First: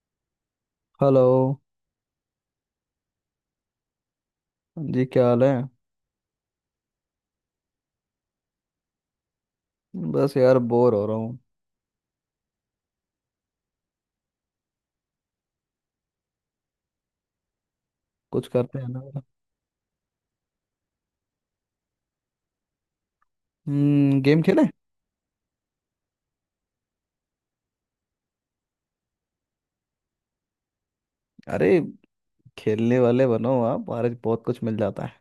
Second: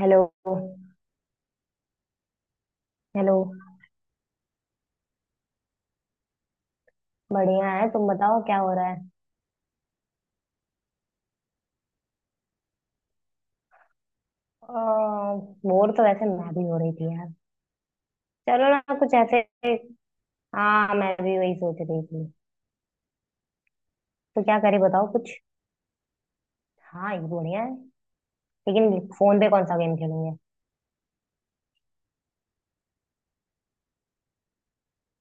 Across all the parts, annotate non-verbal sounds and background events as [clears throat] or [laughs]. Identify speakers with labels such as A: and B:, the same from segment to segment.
A: Hello.
B: Hello
A: hello.
B: जी। क्या हाल है।
A: बढ़िया है। तुम बताओ क्या हो रहा है।
B: बस यार बोर हो रहा हूँ।
A: बोर तो वैसे मैं भी हो रही थी यार।
B: कुछ
A: चलो
B: करते
A: ना
B: हैं ना।
A: कुछ ऐसे। हाँ, मैं भी वही सोच रही थी।
B: हम्म, गेम
A: तो क्या
B: खेलें।
A: करे बताओ कुछ। हाँ, ये बढ़िया है। लेकिन फोन पे कौन सा गेम खेलेंगे?
B: अरे खेलने वाले बनो आप आज बहुत कुछ मिल जाता है।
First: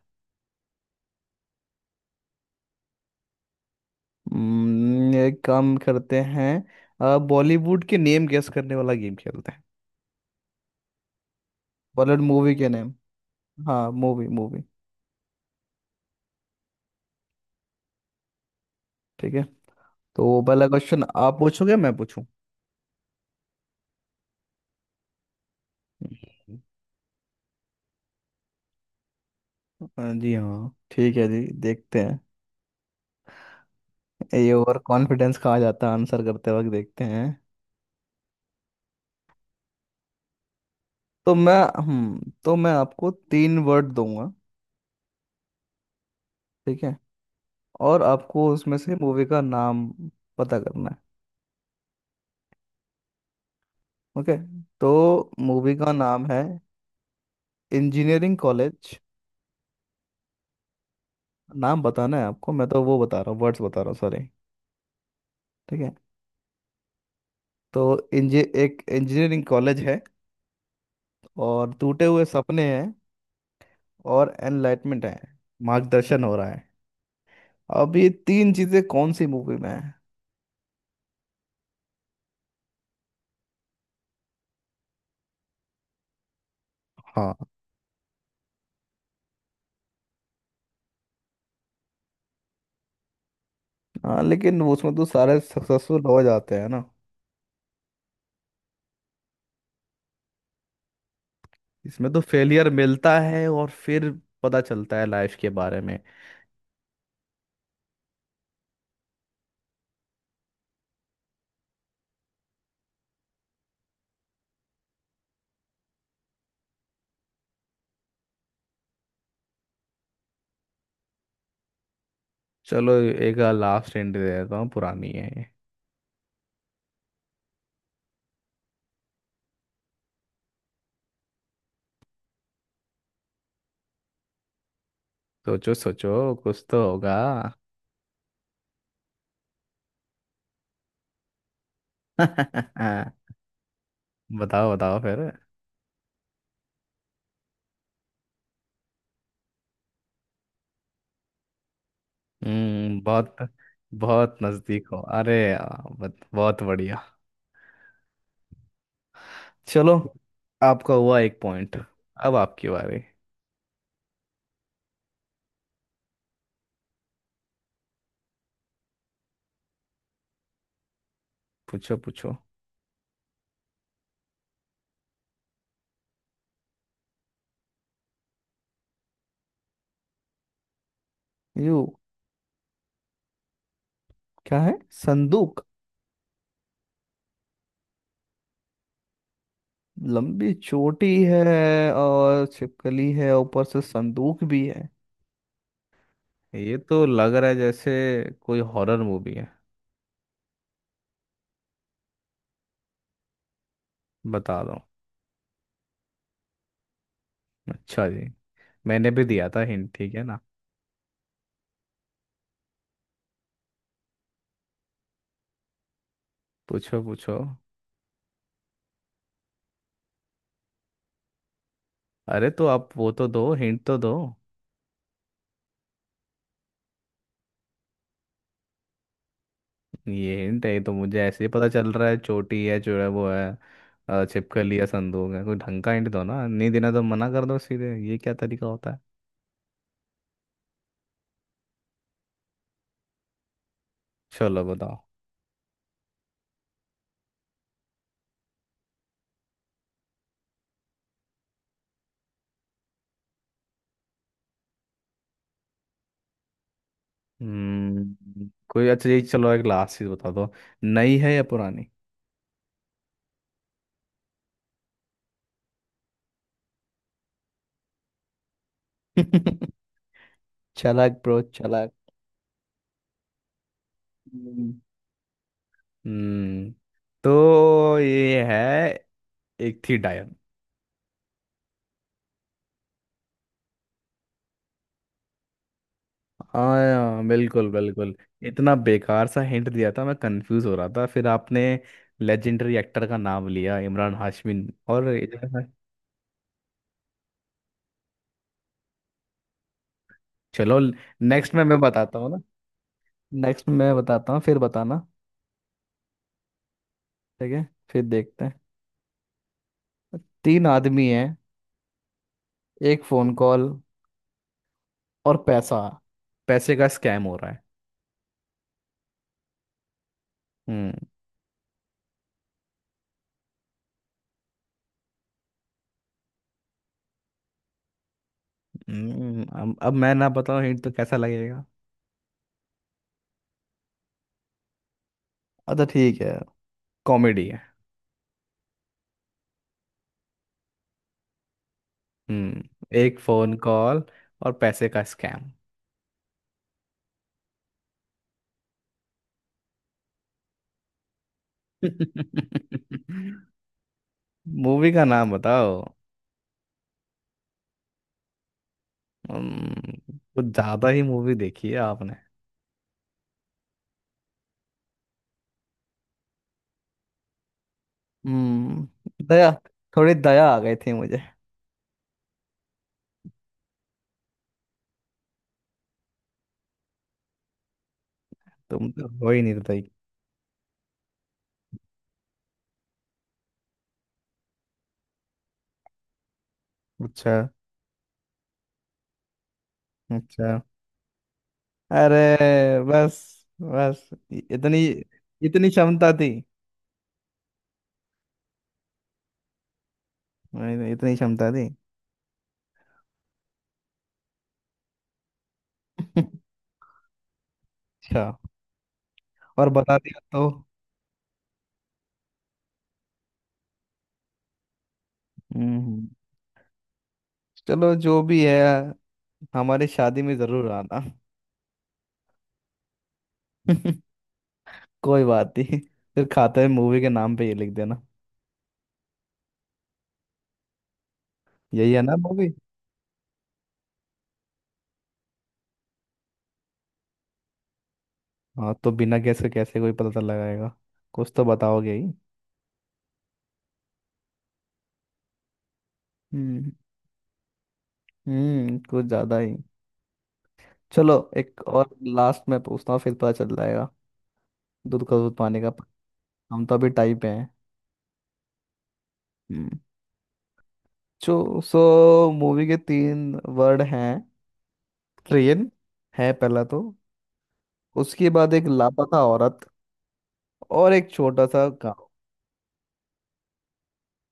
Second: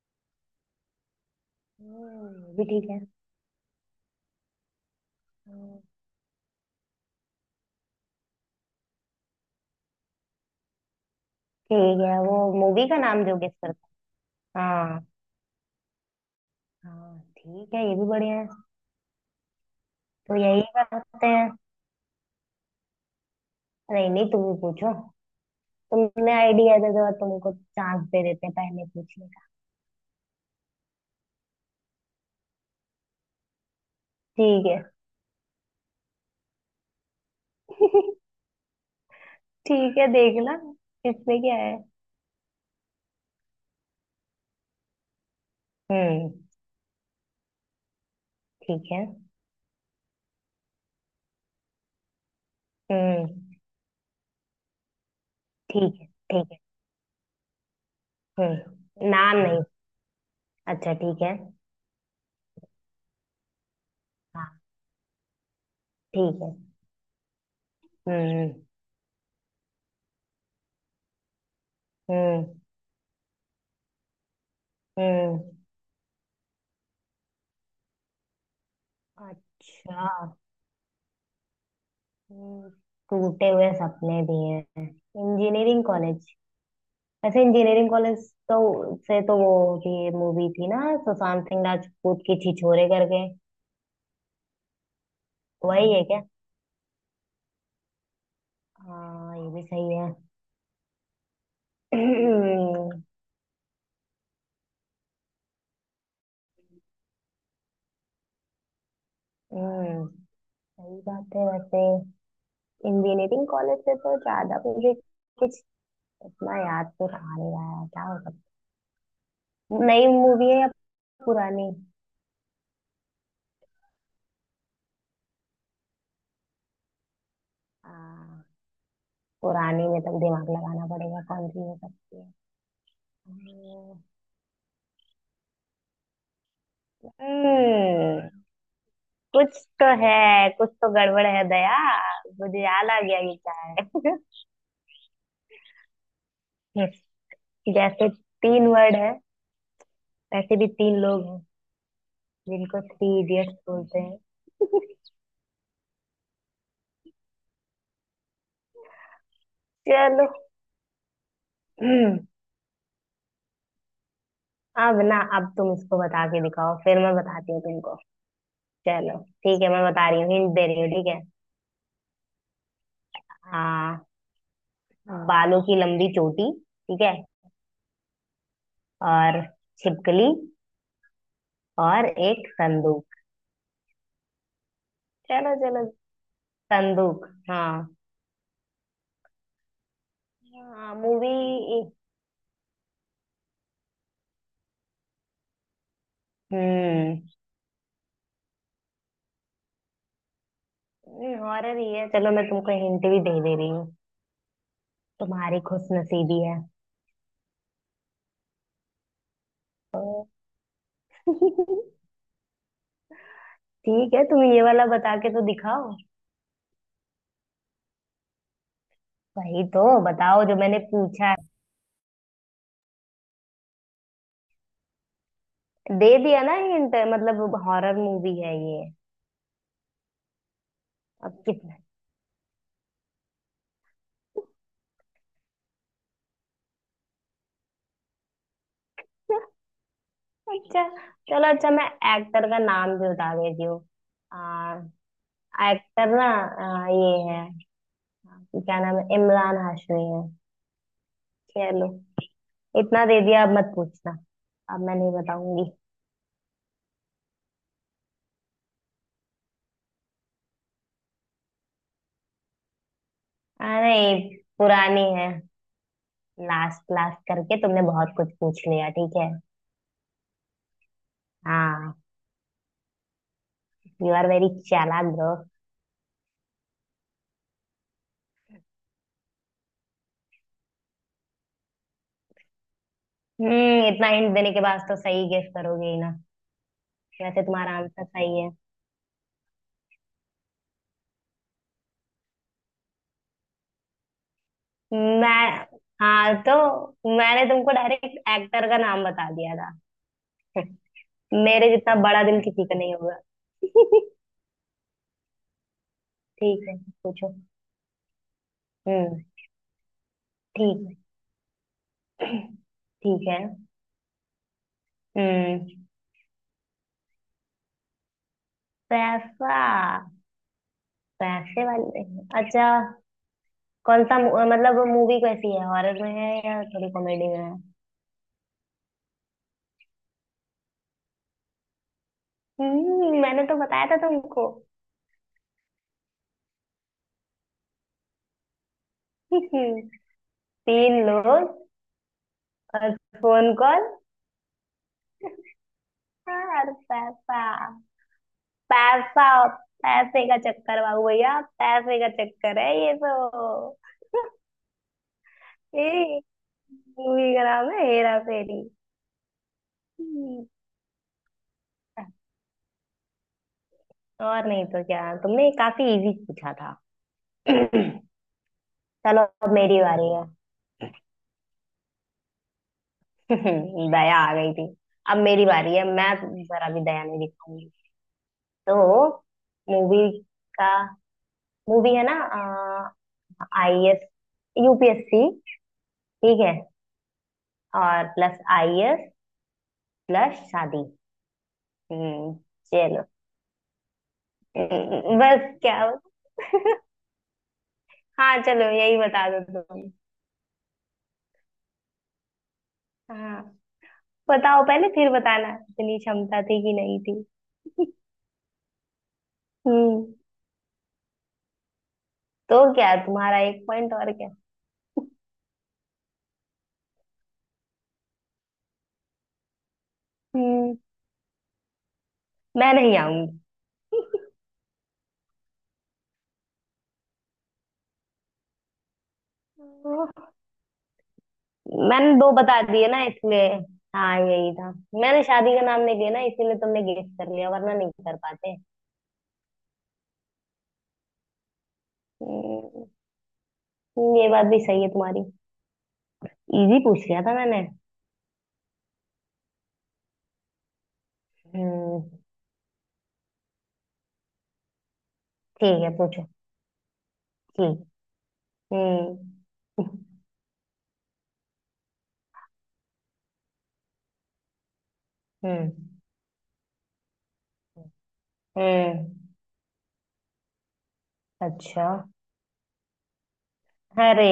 A: ये भी ठीक है।
B: एक काम
A: हम्म,
B: करते हैं, बॉलीवुड के नेम गेस करने वाला गेम खेलते हैं।
A: ठीक है।
B: बॉलीवुड
A: वो
B: मूवी के
A: मूवी
B: नेम।
A: का नाम जो गेस
B: हाँ,
A: करता।
B: मूवी मूवी
A: हाँ, हाँ, ठीक है, ये भी बढ़िया है।
B: ठीक है।
A: तो
B: तो
A: यही
B: पहला क्वेश्चन
A: करते
B: आप
A: हैं।
B: पूछोगे मैं पूछूं।
A: नहीं, नहीं, तुम ही पूछो। तुमने आइडिया दे दो, तुमको चांस दे देते हैं पहले पूछने का।
B: हाँ जी हाँ ठीक है जी, देखते हैं। ये
A: ठीक
B: ओवर कॉन्फिडेंस कहा जाता है, आंसर करते वक्त देखते हैं।
A: है। [laughs] ठीक है, देखना।
B: तो
A: इसमें
B: मैं
A: क्या है।
B: हम्म, तो मैं आपको तीन वर्ड दूंगा।
A: हम्म
B: ठीक है। और आपको उसमें
A: ठीक
B: से
A: है।
B: मूवी का नाम पता करना है।
A: हम्म
B: ओके। तो मूवी का
A: ठीक है,
B: नाम है
A: ठीक है।
B: Engineering college.
A: नाम नहीं। अच्छा, ठीक है।
B: नाम बताना है आपको, मैं तो वो बता रहा हूँ, वर्ड्स बता रहा हूँ, सॉरी।
A: हाँ,
B: ठीक है।
A: ठीक है।
B: तो इंजी
A: हम्म।
B: एक इंजीनियरिंग कॉलेज है। और टूटे हुए
A: हम्म।
B: सपने हैं। और एनलाइटमेंट है।
A: हम्म।
B: मार्गदर्शन हो रहा है। अब ये तीन चीजें कौन सी मूवी में है।
A: अच्छा। हम्म, टूटे हुए सपने भी हैं, इंजीनियरिंग कॉलेज। वैसे
B: हाँ।
A: इंजीनियरिंग कॉलेज तो से तो वो होती है मूवी थी ना। सुशांत सिंह राजपूत की छिछोरे करके।
B: हाँ लेकिन वो उसमें तो सारे
A: वही
B: सक्सेसफुल
A: है
B: हो
A: क्या?
B: जाते हैं ना।
A: हाँ, ये भी सही है।
B: इसमें तो फेलियर
A: [clears throat]
B: मिलता है और फिर पता चलता है लाइफ के बारे में।
A: हम्म, सही बात है वैसे। इंजीनियरिंग कॉलेज से तो ज्यादा मुझे कुछ इतना याद तो रहा नहीं, रहा है क्या हो सकता। नई मूवी है या पुरानी?
B: चलो एक लास्ट एंड दे देता हूँ, पुरानी है।
A: आ, पुरानी में तब दिमाग लगाना पड़ेगा, कौन सी हो सकती है।
B: सोचो सोचो, कुछ तो होगा।
A: हम्म कुछ तो है, कुछ तो गड़बड़ है दया। मुझे
B: [laughs]
A: याद आ गया कि क्या
B: बताओ बताओ, फिर।
A: है। [laughs] जैसे। तीन वर्ड है। वैसे भी तीन लोग हैं जिनको
B: हम्म,
A: थ्री
B: बहुत
A: इडियट्स बोलते हैं।
B: बहुत नजदीक हो। अरे यार, बहुत बढ़िया। चलो,
A: चलो।
B: आपका हुआ एक पॉइंट। अब
A: [clears throat]
B: आपकी बारी।
A: अब ना, अब तुम इसको बता के दिखाओ, फिर मैं बताती हूँ तुमको। चलो। ठीक है, मैं बता रही हूँ, हिंट दे रही हूँ, ठीक है।
B: पूछो पूछो।
A: आ, बालों की लंबी चोटी। ठीक है। और छिपकली।
B: यू
A: और एक संदूक।
B: क्या है।
A: चलो,
B: संदूक
A: चलो। संदूक, हाँ।
B: लंबी
A: हाँ,
B: चोटी
A: मूवी।
B: है,
A: एक।
B: और छिपकली है, ऊपर से संदूक भी है। ये तो
A: हम्म।
B: लग रहा है जैसे कोई हॉरर मूवी है।
A: हॉरर ही है, चलो मैं तुमको हिंट भी दे दे रही हूँ।
B: बता दो।
A: तुम्हारी खुश नसीबी है।
B: अच्छा जी, मैंने भी दिया था हिंट, ठीक है
A: तो।
B: ना।
A: [laughs] ठीक है, तुम ये वाला बता के तो दिखाओ।
B: पूछो पूछो।
A: वही तो बताओ जो मैंने पूछा।
B: अरे तो आप वो तो दो हिंट तो दो।
A: दे दिया ना हिंट, मतलब हॉरर मूवी है ये।
B: ये हिंट है? ये तो मुझे
A: अब
B: ऐसे ही पता
A: कितना।
B: चल रहा है। चोटी है जो है वो है, छिपकली है, संदूक है। कोई ढंग का हिंट दो ना, नहीं देना तो मना कर दो सीधे, ये क्या तरीका होता है।
A: [laughs] अच्छा, चलो, अच्छा, मैं एक्टर का नाम भी बता देती हूँ।
B: चलो
A: आ,
B: बताओ।
A: एक्टर ना ये है। क्या नाम है, इमरान हाशमी है। चलो। इतना दे दिया, अब मत पूछना। अब मैं नहीं बताऊंगी।
B: हम्म, कोई अच्छा, ये चलो एक लास्ट चीज बता दो, नई है या पुरानी।
A: नहीं, पुरानी है। लास्ट लास्ट करके तुमने बहुत कुछ पूछ लिया, ठीक है।
B: [laughs] चालाक ब्रो।
A: हाँ। यू आर वेरी
B: चालाक।
A: चालाक ब्रो।
B: हम्म, तो ये है एक थी डायन।
A: इतना हिंट देने के बाद तो सही गेस करोगे ही ना।
B: हाँ। हाँ,
A: वैसे
B: बिल्कुल
A: तुम्हारा आंसर
B: बिल्कुल।
A: सही है।
B: इतना बेकार सा हिंट दिया था, मैं कंफ्यूज हो रहा था। फिर आपने लेजेंडरी एक्टर का नाम लिया, इमरान हाशमी। और इधर-।
A: मैं। हाँ, तो मैंने तुमको डायरेक्ट एक्टर का नाम बता दिया था।
B: चलो,
A: [laughs]
B: नेक्स्ट में
A: मेरे
B: मैं
A: जितना
B: बताता
A: बड़ा
B: हूँ
A: दिल
B: ना।
A: किसी का नहीं
B: नेक्स्ट में मैं
A: होगा। [laughs]
B: बताता हूँ फिर बताना।
A: ठीक है, पूछो।
B: ठीक है, फिर देखते हैं।
A: हम्म।
B: तीन
A: ठीक
B: आदमी हैं।
A: है। [clears throat]
B: एक
A: ठीक
B: फोन
A: है।
B: कॉल। और पैसा,
A: हम्म।
B: पैसे का स्कैम हो रहा है।
A: पैसा।
B: हम्म।
A: पैसे वाले। अच्छा, कौन सा मतलब मूवी कैसी है, हॉरर में है या थोड़ी कॉमेडी में है?
B: अब मैं ना बताऊँ हिंट तो कैसा लगेगा।
A: मैंने तो बताया था तुमको।
B: अच्छा ठीक है, कॉमेडी है।
A: [laughs] तीन लोग।
B: हम्म।
A: और
B: एक फोन
A: फोन कॉल।
B: कॉल और पैसे का स्कैम।
A: और पैसा। पैसा। पैसे का चक्कर बाबू भैया, पैसे का चक्कर है ये
B: [laughs]
A: तो।
B: मूवी का नाम बताओ।
A: ये मूवी का नाम है, हेरा फेरी।
B: हम्म, कुछ
A: हम्म,
B: ज्यादा ही मूवी देखी है आपने।
A: और नहीं तो क्या, तुमने काफी इजी पूछा था। [clears throat] चलो,
B: हम्म, दया,
A: अब मेरी
B: थोड़ी
A: बारी है।
B: दया आ गई थी मुझे।
A: [laughs] दया आ गई थी। अब मेरी बारी है, मैं जरा भी दया नहीं दिखाऊंगी।
B: तुम तो
A: तो
B: हो ही निर्दयी।
A: मूवी का मूवी है ना? आईएएस, यूपीएससी, ठीक है।
B: अच्छा।
A: और प्लस आईएएस प्लस
B: अच्छा।
A: शादी। हम्म।
B: अरे
A: चलो।
B: बस, इतनी,
A: बस
B: इतनी
A: क्या?
B: क्षमता थी।
A: हाँ, चलो यही बता दो तुम।
B: मैंने इतनी क्षमता थी।
A: हाँ। बताओ पहले, फिर बताना इतनी
B: [laughs]
A: क्षमता थी कि नहीं थी।
B: अच्छा, और बता
A: हम्म
B: दिया तो।
A: तो क्या, तुम्हारा एक पॉइंट और, क्या?
B: हम्म, चलो जो भी है, हमारी शादी में जरूर
A: हम्म।
B: आना।
A: मैं नहीं आऊंगी।
B: [laughs] कोई बात नहीं, फिर खाते में मूवी के नाम पे ये लिख देना। यही है
A: मैंने
B: ना
A: दो
B: मूवी।
A: बता दिए ना इसलिए। हाँ, यही था। मैंने शादी का नाम नहीं लिया ना, इसीलिए तुमने गेस कर लिया, वरना नहीं कर पाते।
B: हाँ तो बिना गैस के कैसे कोई पता लगाएगा, कुछ तो बताओगे ही।
A: हम्म, ये बात भी सही है तुम्हारी।
B: हम्म।
A: इजी पूछ लिया था मैंने।
B: हम्म, कुछ ज्यादा ही। चलो एक और
A: हम्म।
B: लास्ट में पूछता हूँ फिर पता चल जाएगा। दूध का दूध पानी का
A: ठीक है,
B: पानी।
A: पूछो।
B: हम तो अभी टाइप पे हैं।
A: ठीक। हम्म।
B: हम्म जो सो मूवी के तीन वर्ड हैं। ट्रेन
A: हम्म।
B: है पहला तो। उसके बाद एक
A: हम्म।
B: लापता औरत। और एक छोटा सा
A: अच्छा।
B: गांव।
A: अरे।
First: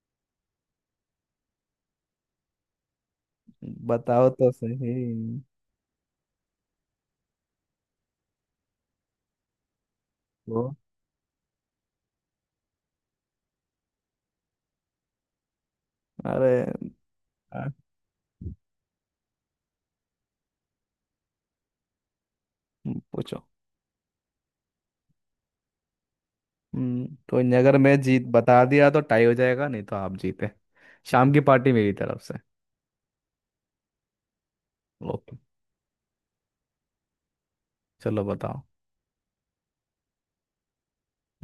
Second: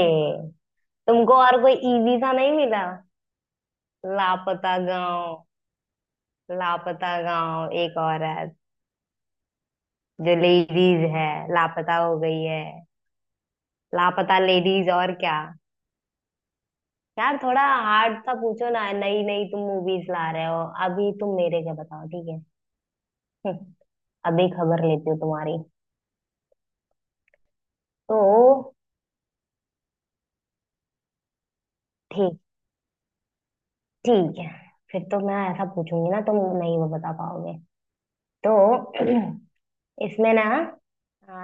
A: तुमको और कोई इजी सा नहीं मिला?
B: बताओ तो
A: लापता
B: सही।
A: गांव। लापता गांव, एक औरत जो
B: तो
A: लेडीज है। लापता हो गई है। लापता लेडीज, और क्या।
B: अरे।
A: यार थोड़ा हार्ड सा पूछो ना, नई नई तुम मूवीज ला रहे हो अभी, तुम मेरे क्या बताओ, ठीक है।
B: पूछो।
A: हम्म, अभी खबर लेती हूँ तुम्हारी।
B: तो नहीं, अगर मैं जीत
A: तो
B: बता दिया तो टाई हो जाएगा, नहीं तो आप जीते। शाम की पार्टी मेरी तरफ से।
A: ठीक, ठीक है। फिर तो मैं
B: ओके,
A: ऐसा पूछूंगी ना, तुम नहीं वो बता पाओगे।
B: चलो
A: तो
B: बताओ।
A: [clears throat] इसमें ना।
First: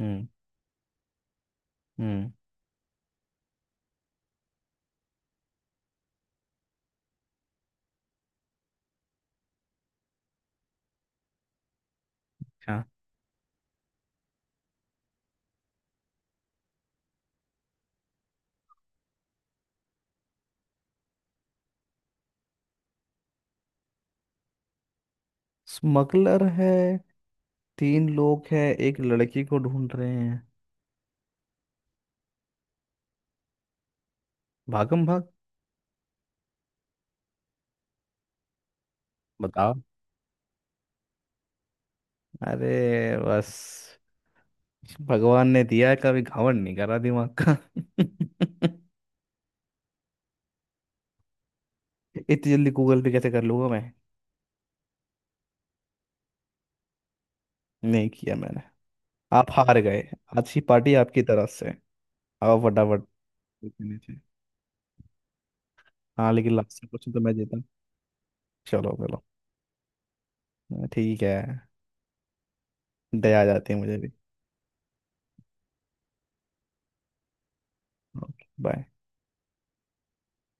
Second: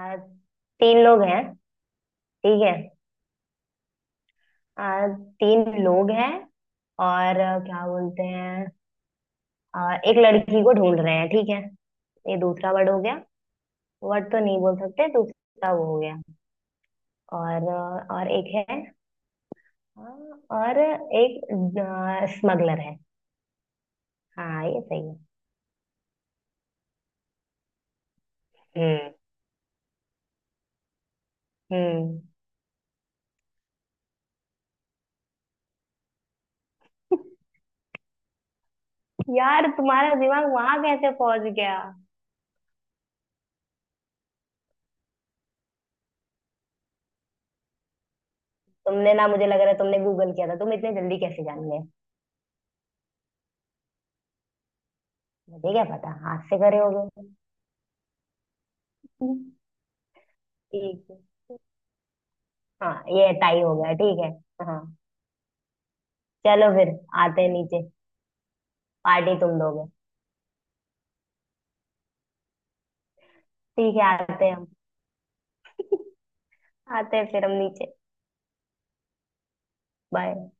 B: हम्म।
A: लोग हैं।
B: हम्म।
A: ठीक है। आ, तीन लोग हैं। और क्या बोलते हैं। एक लड़की को ढूंढ रहे हैं, ठीक है। ये दूसरा
B: अच्छा।
A: वर्ड हो गया। वर्ड तो नहीं बोल सकते, दूसरा वो हो गया। और एक है। हाँ, और। एक स्मगलर है। हाँ, ये सही है।
B: स्मगलर है, तीन लोग हैं, एक
A: हम्म।
B: लड़की को ढूंढ रहे हैं।
A: हम्म।
B: भागम भाग।
A: यार
B: बताओ।
A: तुम्हारा दिमाग वहां कैसे पहुंच गया?
B: अरे बस, भगवान ने दिया है, कभी घावन नहीं करा दिमाग का। [laughs]
A: तुमने ना, मुझे लग रहा है तुमने गूगल किया था, तुम इतने जल्दी कैसे जान गए?
B: इतनी जल्दी गूगल पे कैसे कर लूंगा मैं।
A: मुझे क्या पता, हाथ से करे होगे।
B: नहीं किया मैंने। आप हार गए। आज की पार्टी
A: ठीक।
B: आपकी तरफ से। आओ
A: हाँ,
B: फटाफट।
A: ये टाई हो गया, ठीक है। हाँ।
B: हाँ लेकिन
A: चलो
B: लास्ट
A: फिर,
B: क्वेश्चन तो मैं
A: आते हैं
B: जीता।
A: नीचे।
B: चलो चलो।
A: पार्टी तुम दोगे।
B: ठीक है, दया आ जाती है मुझे
A: ठीक है।
B: भी।
A: आते हैं हम। आते हैं फिर हम नीचे।
B: Okay bye.
A: बाय।